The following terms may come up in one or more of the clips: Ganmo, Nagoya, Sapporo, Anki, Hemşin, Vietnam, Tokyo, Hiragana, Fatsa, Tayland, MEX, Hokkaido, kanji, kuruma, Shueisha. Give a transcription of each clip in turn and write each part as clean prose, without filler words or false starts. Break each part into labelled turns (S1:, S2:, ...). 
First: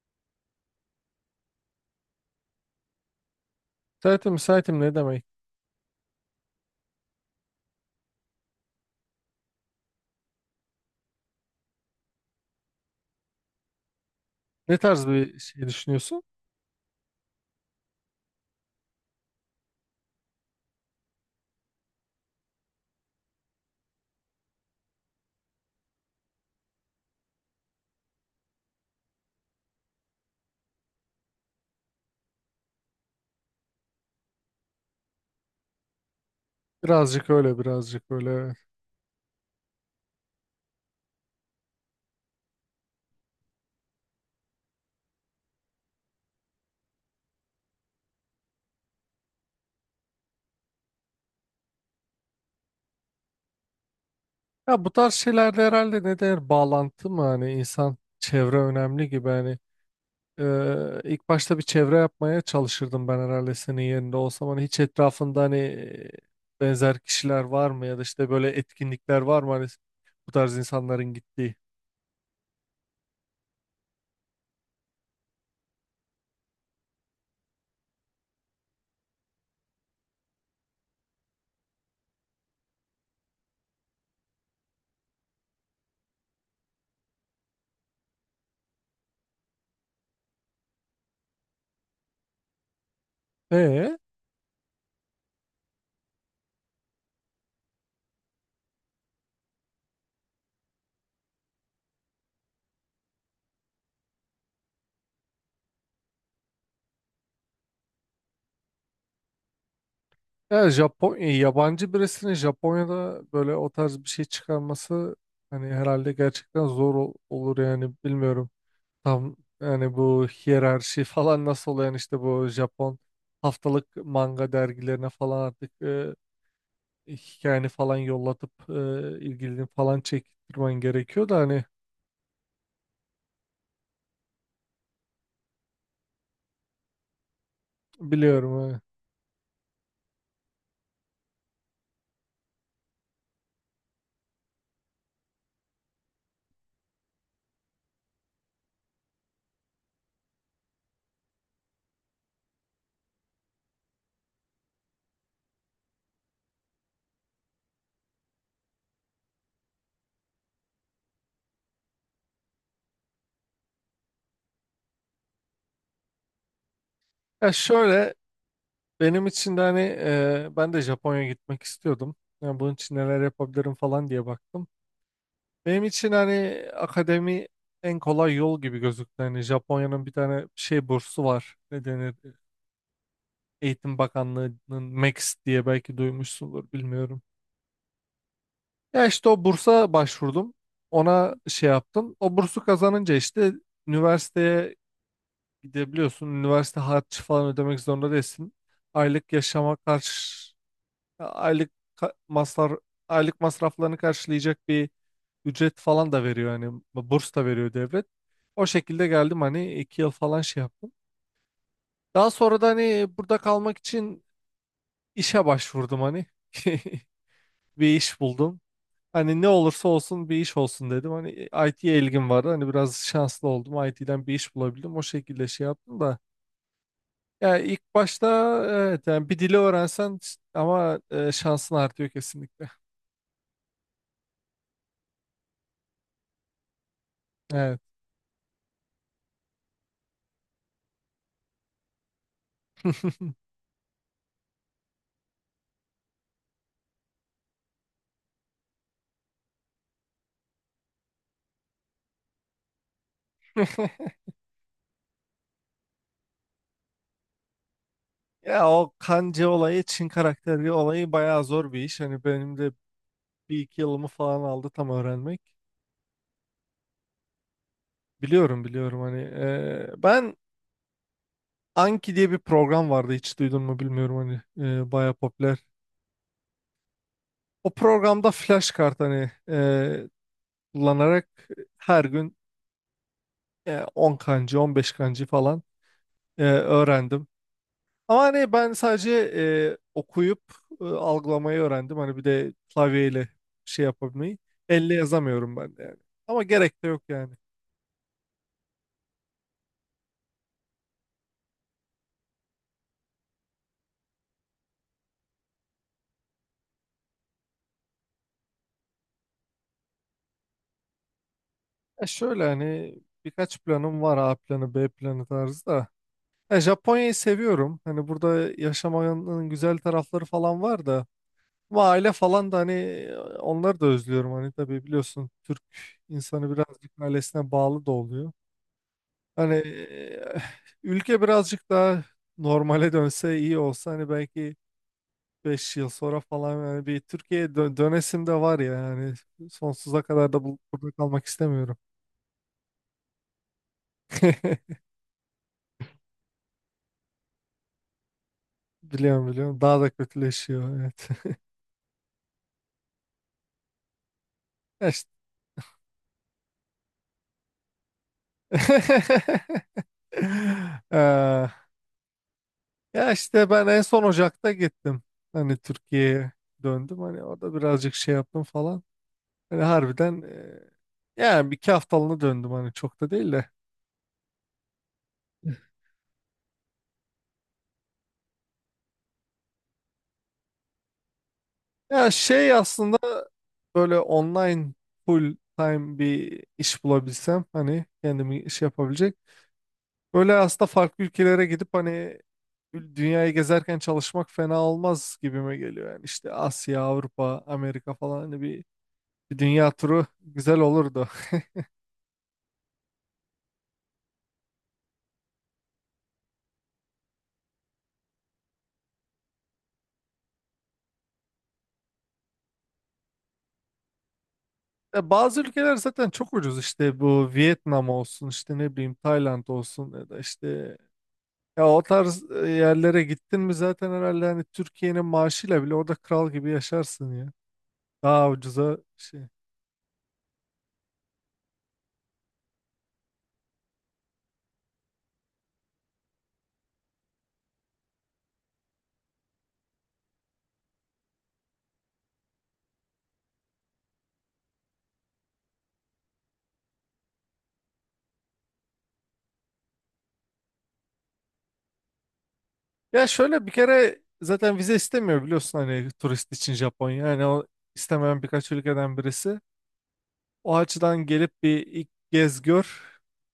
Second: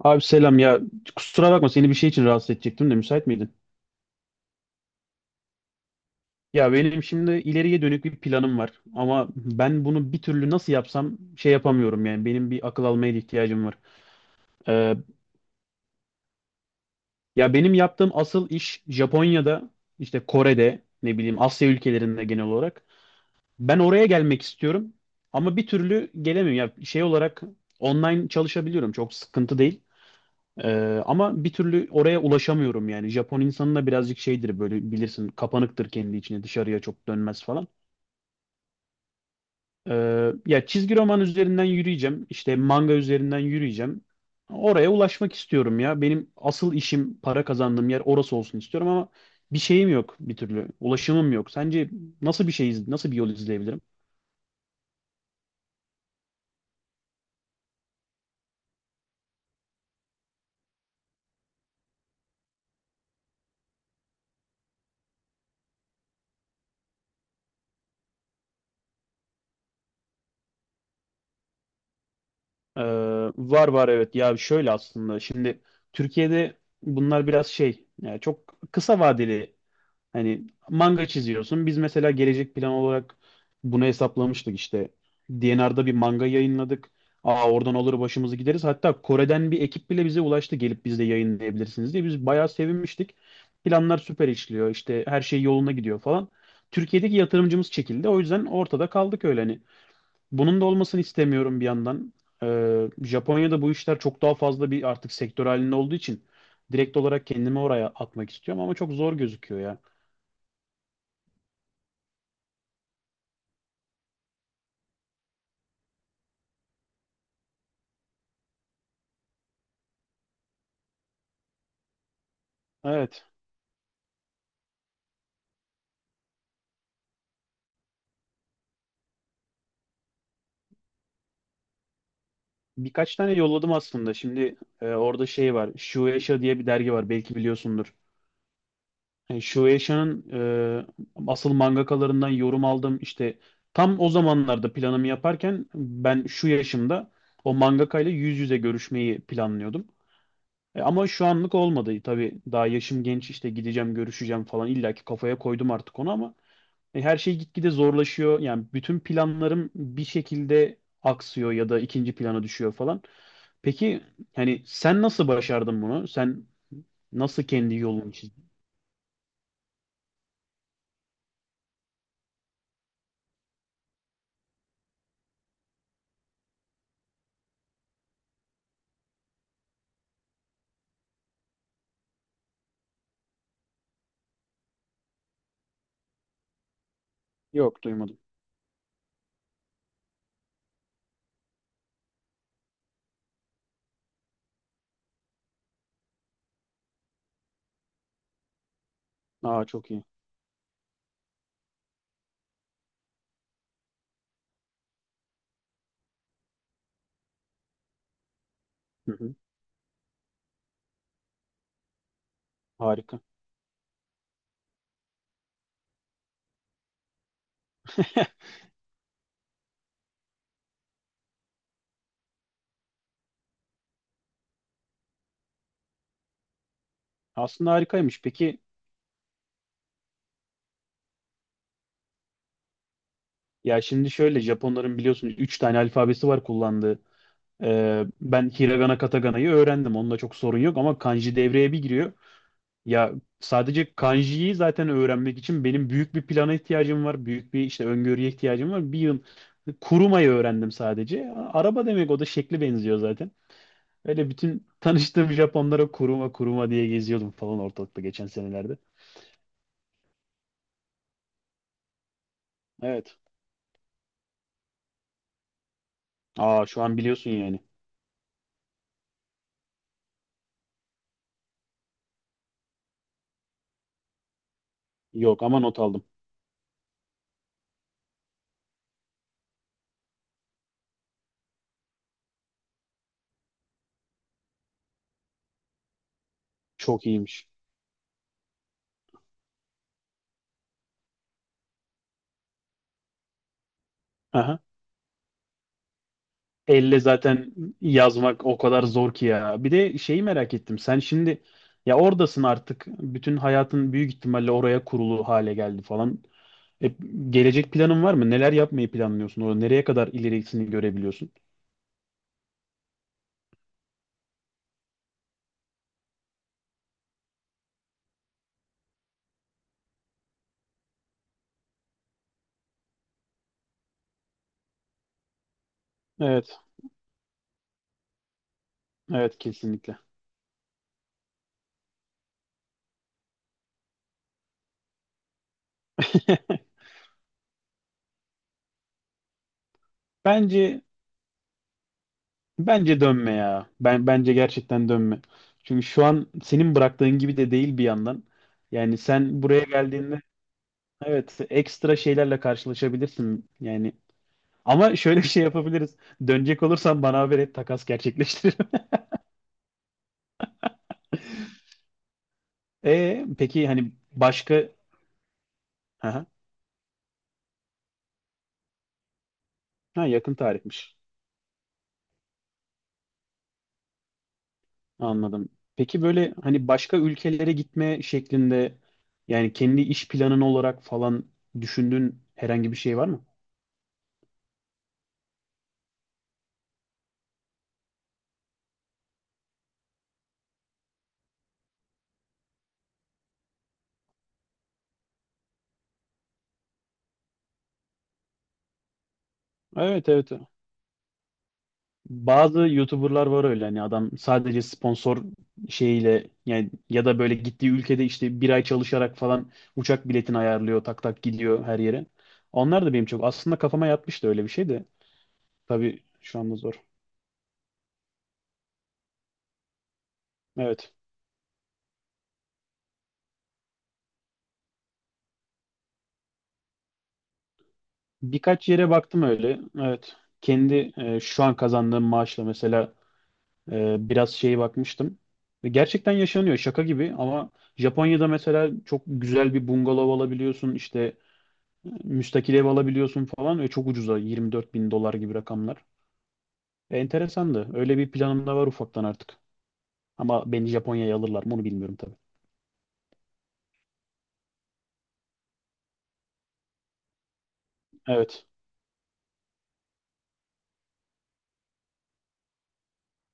S1: Abi selam ya, kusura bakma seni bir şey için rahatsız edecektim de müsait miydin?
S2: Müsaitim müsaitim ne demek?
S1: Ya benim şimdi ileriye dönük bir planım var ama ben bunu bir türlü nasıl yapsam şey yapamıyorum yani benim bir akıl almaya da ihtiyacım var.
S2: Ne
S1: Ee,
S2: tarz bir şey düşünüyorsun?
S1: ya benim yaptığım asıl iş Japonya'da işte Kore'de ne bileyim Asya ülkelerinde genel olarak ben oraya gelmek istiyorum ama bir türlü gelemiyorum ya şey olarak online çalışabiliyorum, çok sıkıntı değil. Ama bir türlü oraya ulaşamıyorum yani. Japon insanı da birazcık şeydir, böyle bilirsin, kapanıktır kendi içine, dışarıya çok
S2: Birazcık
S1: dönmez
S2: öyle
S1: falan.
S2: birazcık öyle. Evet.
S1: Ya çizgi roman üzerinden yürüyeceğim, işte manga üzerinden yürüyeceğim. Oraya ulaşmak istiyorum ya. Benim asıl işim, para kazandığım yer orası olsun istiyorum ama bir şeyim yok bir türlü. Ulaşımım yok. Sence nasıl bir şey nasıl bir yol izleyebilirim?
S2: Ya bu tarz şeylerde herhalde ne der bağlantı mı hani insan çevre önemli gibi hani. İlk başta bir çevre yapmaya çalışırdım ben herhalde senin yerinde olsam hani hiç etrafında hani benzer kişiler var mı ya da işte böyle etkinlikler var mı hani bu tarz insanların gittiği.
S1: Ee, var var, evet. Ya şöyle, aslında şimdi Türkiye'de bunlar biraz şey, yani çok kısa vadeli, hani manga çiziyorsun. Biz mesela gelecek plan olarak bunu hesaplamıştık işte. DNR'da bir manga yayınladık. Aa oradan olur, başımızı gideriz. Hatta Kore'den bir ekip bile bize ulaştı, gelip biz de yayınlayabilirsiniz diye. Biz bayağı sevinmiştik.
S2: E?
S1: Planlar süper işliyor, işte her şey yoluna gidiyor falan. Türkiye'deki yatırımcımız çekildi. O yüzden ortada kaldık öyle hani. Bunun da olmasını istemiyorum bir yandan. Japonya'da bu işler çok daha fazla bir artık sektör halinde olduğu için direkt olarak kendimi oraya atmak istiyorum ama çok zor gözüküyor ya.
S2: Ya Japon yabancı birisinin Japonya'da böyle o tarz bir şey çıkarması hani herhalde gerçekten olur yani bilmiyorum. Tam yani bu hiyerarşi falan nasıl oluyor yani işte bu Japon
S1: Evet.
S2: haftalık manga dergilerine falan artık hikayeni falan yollatıp ilgilini falan çektirmen gerekiyor da hani.
S1: Birkaç tane yolladım aslında. Şimdi orada şey var. Shueisha diye bir dergi var. Belki biliyorsundur.
S2: Biliyorum, hani.
S1: Shueisha'nın asıl mangakalarından yorum aldım. İşte tam o zamanlarda planımı yaparken, ben şu yaşımda o mangakayla yüz yüze görüşmeyi planlıyordum. Ama şu anlık olmadı tabii. Daha yaşım genç, işte gideceğim, görüşeceğim falan. İlla ki kafaya koydum artık onu ama her şey gitgide zorlaşıyor. Yani bütün planlarım bir şekilde aksıyor ya da ikinci plana düşüyor falan. Peki hani sen nasıl başardın bunu? Sen nasıl
S2: Ya
S1: kendi yolunu
S2: şöyle
S1: çizdin?
S2: benim için de hani ben de Japonya'ya gitmek istiyordum. Yani bunun için neler yapabilirim falan diye baktım. Benim için hani akademi en kolay yol gibi gözüktü. Hani Japonya'nın bir tane şey bursu var. Ne denir? Eğitim Bakanlığı'nın MEX diye belki duymuşsundur bilmiyorum.
S1: Yok, duymadım.
S2: Ya işte o bursa başvurdum. Ona şey yaptım. O bursu kazanınca işte üniversiteye gidebiliyorsun. Üniversite harcı falan ödemek zorunda değilsin. Aylık
S1: Aa,
S2: yaşama
S1: çok iyi.
S2: karşı aylık masraf aylık masraflarını karşılayacak bir ücret falan da veriyor hani burs da veriyor devlet. O şekilde
S1: Hı hı,
S2: geldim hani iki yıl falan şey yaptım. Daha sonra da hani
S1: harika.
S2: burada kalmak için işe başvurdum hani bir iş buldum. Hani ne olursa olsun bir iş olsun dedim. Hani IT'ye ilgim vardı. Hani biraz şanslı oldum. IT'den bir iş bulabildim. O şekilde şey yaptım da. Ya
S1: Aslında
S2: ilk
S1: harikaymış.
S2: başta
S1: Peki,
S2: evet yani bir dili öğrensen ama şansın artıyor kesinlikle.
S1: ya şimdi şöyle, Japonların biliyorsunuz 3 tane alfabesi var kullandığı.
S2: Evet.
S1: Ben Hiragana Katagana'yı öğrendim. Onunla çok sorun yok ama kanji devreye bir giriyor. Ya sadece kanjiyi zaten öğrenmek için benim büyük bir plana ihtiyacım var. Büyük bir işte öngörüye ihtiyacım var. Bir yıl kurumayı öğrendim sadece. Araba demek, o da şekli benziyor zaten. Öyle bütün tanıştığım Japonlara kuruma kuruma diye geziyordum falan ortalıkta geçen
S2: Ya
S1: senelerde.
S2: o kanji olayı, Çin karakteri olayı bayağı zor bir iş. Hani benim de
S1: Evet.
S2: bir iki yılımı falan aldı tam öğrenmek.
S1: Aa, şu an biliyorsun yani.
S2: Biliyorum biliyorum hani ben Anki diye bir program vardı hiç duydun mu bilmiyorum hani baya
S1: Yok,
S2: popüler.
S1: ama not aldım.
S2: O programda flash kart hani kullanarak her gün 10 kancı 15 kancı falan
S1: Çok
S2: öğrendim.
S1: iyiymiş.
S2: Ama hani ben sadece okuyup algılamayı öğrendim. Hani bir de klavyeyle şey yapabilmeyi.
S1: Aha.
S2: Elle yazamıyorum ben de yani. Ama gerek de
S1: Elle
S2: yok yani.
S1: zaten yazmak o kadar zor ki ya. Bir de şeyi merak ettim. Sen şimdi ya oradasın artık. Bütün hayatın büyük ihtimalle oraya kurulu hale geldi falan. E, gelecek planın var mı? Neler yapmayı planlıyorsun? Orada nereye kadar ilerisini görebiliyorsun?
S2: Ya şöyle hani birkaç planım var A planı B planı tarzı da. Ya Japonya'yı seviyorum. Hani burada yaşamanın güzel tarafları falan var da. Ama aile falan da hani onları da özlüyorum. Hani tabii biliyorsun Türk insanı
S1: Evet,
S2: birazcık ailesine bağlı da oluyor.
S1: evet
S2: Hani
S1: kesinlikle.
S2: ülke birazcık daha normale dönse iyi olsa hani belki 5 yıl sonra falan yani bir Türkiye'ye dönesim de var ya yani sonsuza kadar da
S1: Bence
S2: burada kalmak istemiyorum.
S1: Bence dönme ya. Ben bence gerçekten dönme. Çünkü şu an senin bıraktığın gibi de değil bir yandan. Yani
S2: Biliyorum
S1: sen
S2: biliyorum.
S1: buraya
S2: Daha da
S1: geldiğinde,
S2: kötüleşiyor. Evet.
S1: evet, ekstra şeylerle karşılaşabilirsin. Yani
S2: Ya
S1: ama
S2: işte.
S1: şöyle bir şey yapabiliriz. Dönecek olursan bana haber et, takas gerçekleştiririm.
S2: Ee, Ya
S1: E
S2: işte ben
S1: peki
S2: en
S1: hani
S2: son Ocak'ta
S1: başka,
S2: gittim. Hani
S1: aha.
S2: Türkiye'ye döndüm. Hani orada birazcık şey yaptım falan. Hani
S1: Ha,
S2: harbiden
S1: yakın tarihmiş.
S2: yani bir iki haftalığına döndüm hani çok da değil de.
S1: Anladım. Peki böyle hani başka ülkelere gitme şeklinde, yani kendi iş planın olarak falan
S2: Ya
S1: düşündüğün
S2: şey
S1: herhangi bir şey
S2: aslında
S1: var mı?
S2: böyle online full time bir iş bulabilsem hani kendimi iş yapabilecek. Böyle aslında farklı ülkelere gidip hani dünyayı gezerken çalışmak fena olmaz gibime geliyor. Yani işte Asya, Avrupa, Amerika falan hani bir dünya turu
S1: Evet evet.
S2: güzel olurdu.
S1: Bazı YouTuber'lar var öyle, hani adam sadece sponsor şeyiyle, yani ya da böyle gittiği ülkede işte bir ay çalışarak falan uçak biletini ayarlıyor, tak tak gidiyor her yere. Onlar da benim çok aslında kafama yatmıştı, öyle bir şey de
S2: Ya bazı ülkeler
S1: tabii
S2: zaten çok
S1: şu anda
S2: ucuz
S1: zor.
S2: işte bu Vietnam olsun işte ne bileyim Tayland olsun ya da işte
S1: Evet.
S2: ya o tarz yerlere gittin mi zaten herhalde hani Türkiye'nin maaşıyla bile orada kral gibi yaşarsın ya. Daha
S1: Birkaç
S2: ucuza
S1: yere
S2: şey.
S1: baktım öyle. Evet. Kendi şu an kazandığım maaşla mesela biraz şeye bakmıştım. Ve gerçekten yaşanıyor, şaka gibi ama Japonya'da mesela çok güzel bir bungalov alabiliyorsun, işte müstakil ev alabiliyorsun falan, ve çok ucuza, 24 bin dolar gibi rakamlar. Enteresandı. Öyle bir planım da var ufaktan artık. Ama beni Japonya'ya alırlar mı onu bilmiyorum tabii.
S2: Ya şöyle bir kere zaten vize istemiyor biliyorsun hani turist için Japonya. Yani o istemeyen
S1: Evet.
S2: birkaç ülkeden birisi. O açıdan gelip bir ilk gez gör.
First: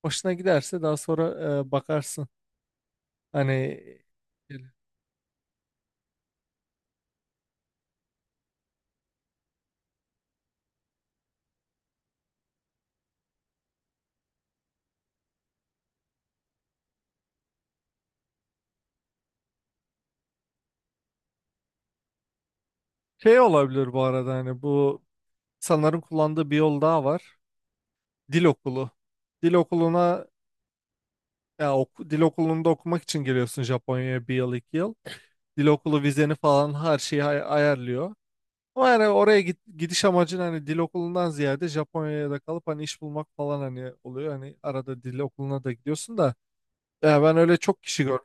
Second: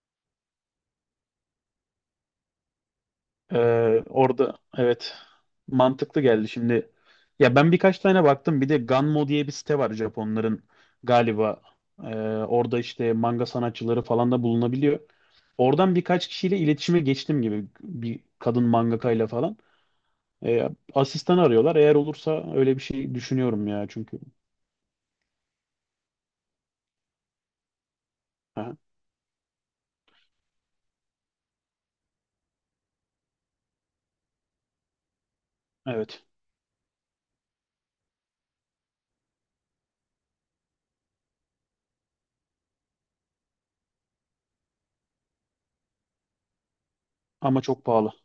S2: Hoşuna giderse daha sonra bakarsın. Hani
S1: E, orada evet, mantıklı geldi şimdi. Ya ben birkaç tane baktım. Bir de Ganmo diye bir site var Japonların galiba. Orada işte manga sanatçıları falan da bulunabiliyor. Oradan birkaç kişiyle iletişime geçtim gibi, bir kadın mangakayla falan. E, asistan arıyorlar. Eğer olursa öyle bir şey
S2: şey
S1: düşünüyorum ya
S2: olabilir bu
S1: çünkü.
S2: arada hani bu sanırım kullandığı bir yol daha var. Dil
S1: Aha,
S2: okulu. Dil okuluna ya dil okulunda okumak için geliyorsun Japonya'ya bir yıl iki yıl. Dil okulu
S1: evet.
S2: vizeni falan her şeyi ayarlıyor. Ama yani oraya gidiş amacın hani dil okulundan ziyade Japonya'da kalıp hani iş bulmak falan hani oluyor. Hani arada dil okuluna da gidiyorsun da. Ya ben öyle
S1: Ama
S2: çok
S1: çok
S2: kişi
S1: pahalı.
S2: gördüm.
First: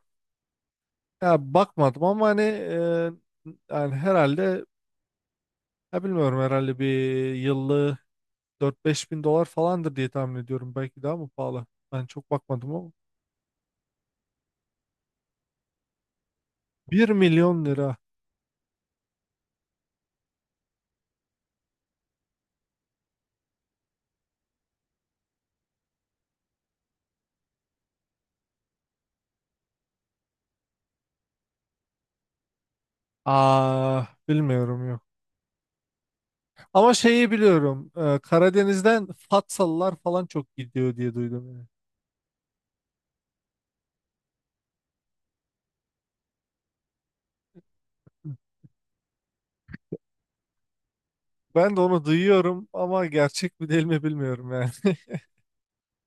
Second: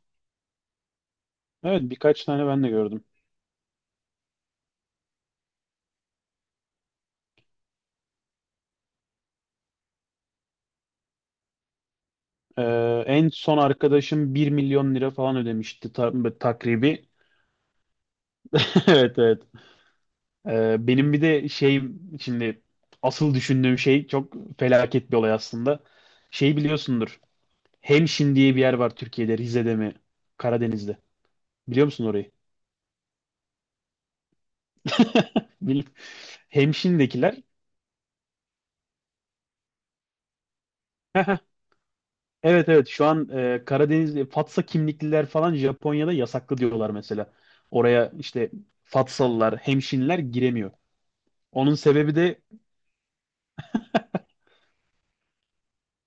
S2: Ya
S1: Evet,
S2: bakmadım
S1: birkaç
S2: ama hani
S1: tane ben de gördüm.
S2: yani herhalde ya bilmiyorum herhalde bir yıllığı dört beş bin dolar falandır diye tahmin ediyorum. Belki daha mı pahalı? Ben çok
S1: E,
S2: bakmadım ama.
S1: en son arkadaşım 1 milyon lira falan ödemişti takribi.
S2: Bir milyon lira.
S1: Evet evet. Benim bir de şey, şimdi asıl düşündüğüm şey çok felaket bir olay aslında. Şey, biliyorsundur. Hemşin diye bir yer var Türkiye'de, Rize'de mi? Karadeniz'de. Biliyor musun orayı?
S2: Aa bilmiyorum yok.
S1: Bil-
S2: Ama şeyi
S1: Hemşin'dekiler.
S2: biliyorum. Karadeniz'den Fatsalılar falan çok gidiyor diye duydum yani.
S1: Evet evet, şu an Karadeniz Fatsa kimlikliler falan Japonya'da yasaklı diyorlar mesela. Oraya işte Fatsalılar, hemşinler giremiyor. Onun
S2: Ben de onu
S1: sebebi de
S2: duyuyorum ama gerçek mi değil mi bilmiyorum yani.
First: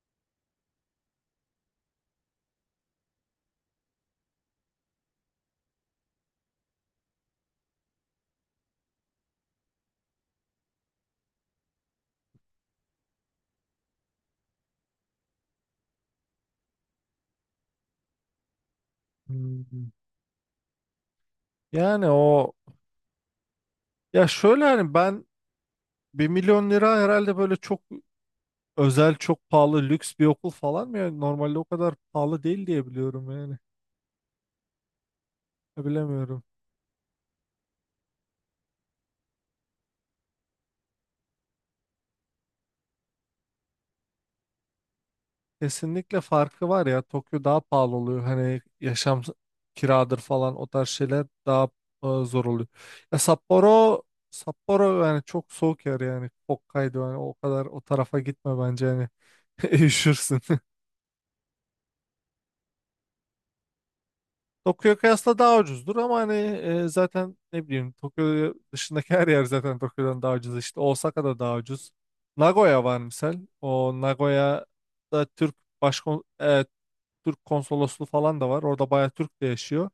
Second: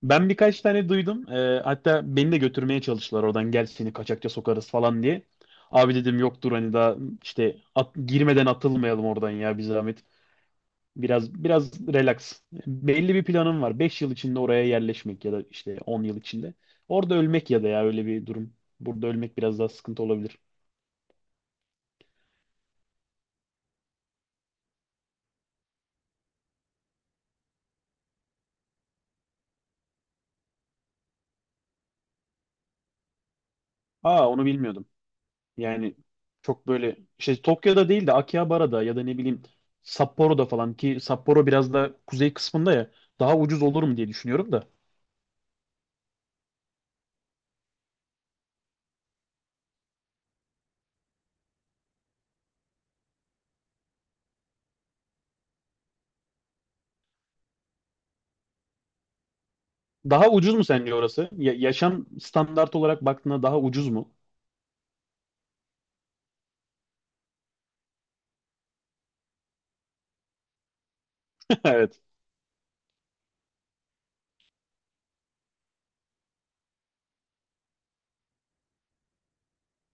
S1: ben birkaç tane duydum. Hatta beni de götürmeye çalıştılar oradan, gel seni kaçakça sokarız falan diye. Abi dedim yoktur hani, daha işte girmeden atılmayalım oradan ya, bir zahmet. Biraz biraz relax. Belli bir planım var. 5 yıl içinde oraya yerleşmek ya da işte 10 yıl içinde. Orada ölmek ya da, ya öyle bir durum. Burada ölmek biraz daha
S2: Hmm.
S1: sıkıntı olabilir.
S2: Yani o ya şöyle hani ben bir milyon lira herhalde böyle çok özel çok pahalı lüks bir okul falan mı yani normalde o kadar pahalı değil diye biliyorum yani.
S1: Aa, onu bilmiyordum.
S2: Ya
S1: Yani
S2: bilemiyorum
S1: çok böyle şey Tokyo'da değil de Akihabara'da ya da ne bileyim Sapporo'da falan, ki Sapporo biraz da kuzey kısmında ya, daha ucuz olurum diye düşünüyorum da.
S2: kesinlikle farkı var ya Tokyo daha pahalı oluyor hani kiradır falan o tarz şeyler daha zor oluyor ya Sapporo Sapporo yani çok soğuk yer yani Hokkaido yani o kadar o tarafa gitme bence yani
S1: Daha
S2: üşürsün.
S1: ucuz mu sence orası? Yaşam standart olarak baktığında daha ucuz mu?
S2: Tokyo'ya kıyasla daha ucuzdur ama hani zaten ne bileyim Tokyo dışındaki her yer zaten Tokyo'dan daha ucuz işte Osaka'da daha ucuz.
S1: Evet.
S2: Nagoya var misal. O Nagoya'da Türk başkon e, Türk konsolosluğu falan da var. Orada bayağı Türk de yaşıyor.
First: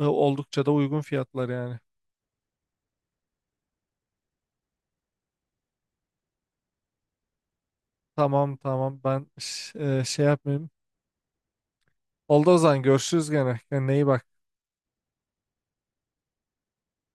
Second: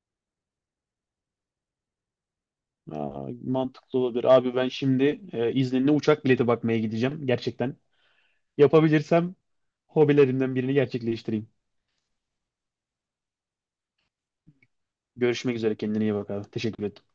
S2: Oldukça da uygun fiyatlar yani.
S1: Aa, mantıklı olabilir. Abi ben şimdi İzninle uçak bileti bakmaya gideceğim gerçekten.
S2: Tamam tamam ben
S1: Yapabilirsem
S2: şey
S1: hobilerimden
S2: yapmayayım.
S1: birini gerçekleştireyim.
S2: Oldu o zaman görüşürüz gene. Kendine iyi bak.
S1: Görüşmek üzere, kendine iyi bak abi. Teşekkür ederim.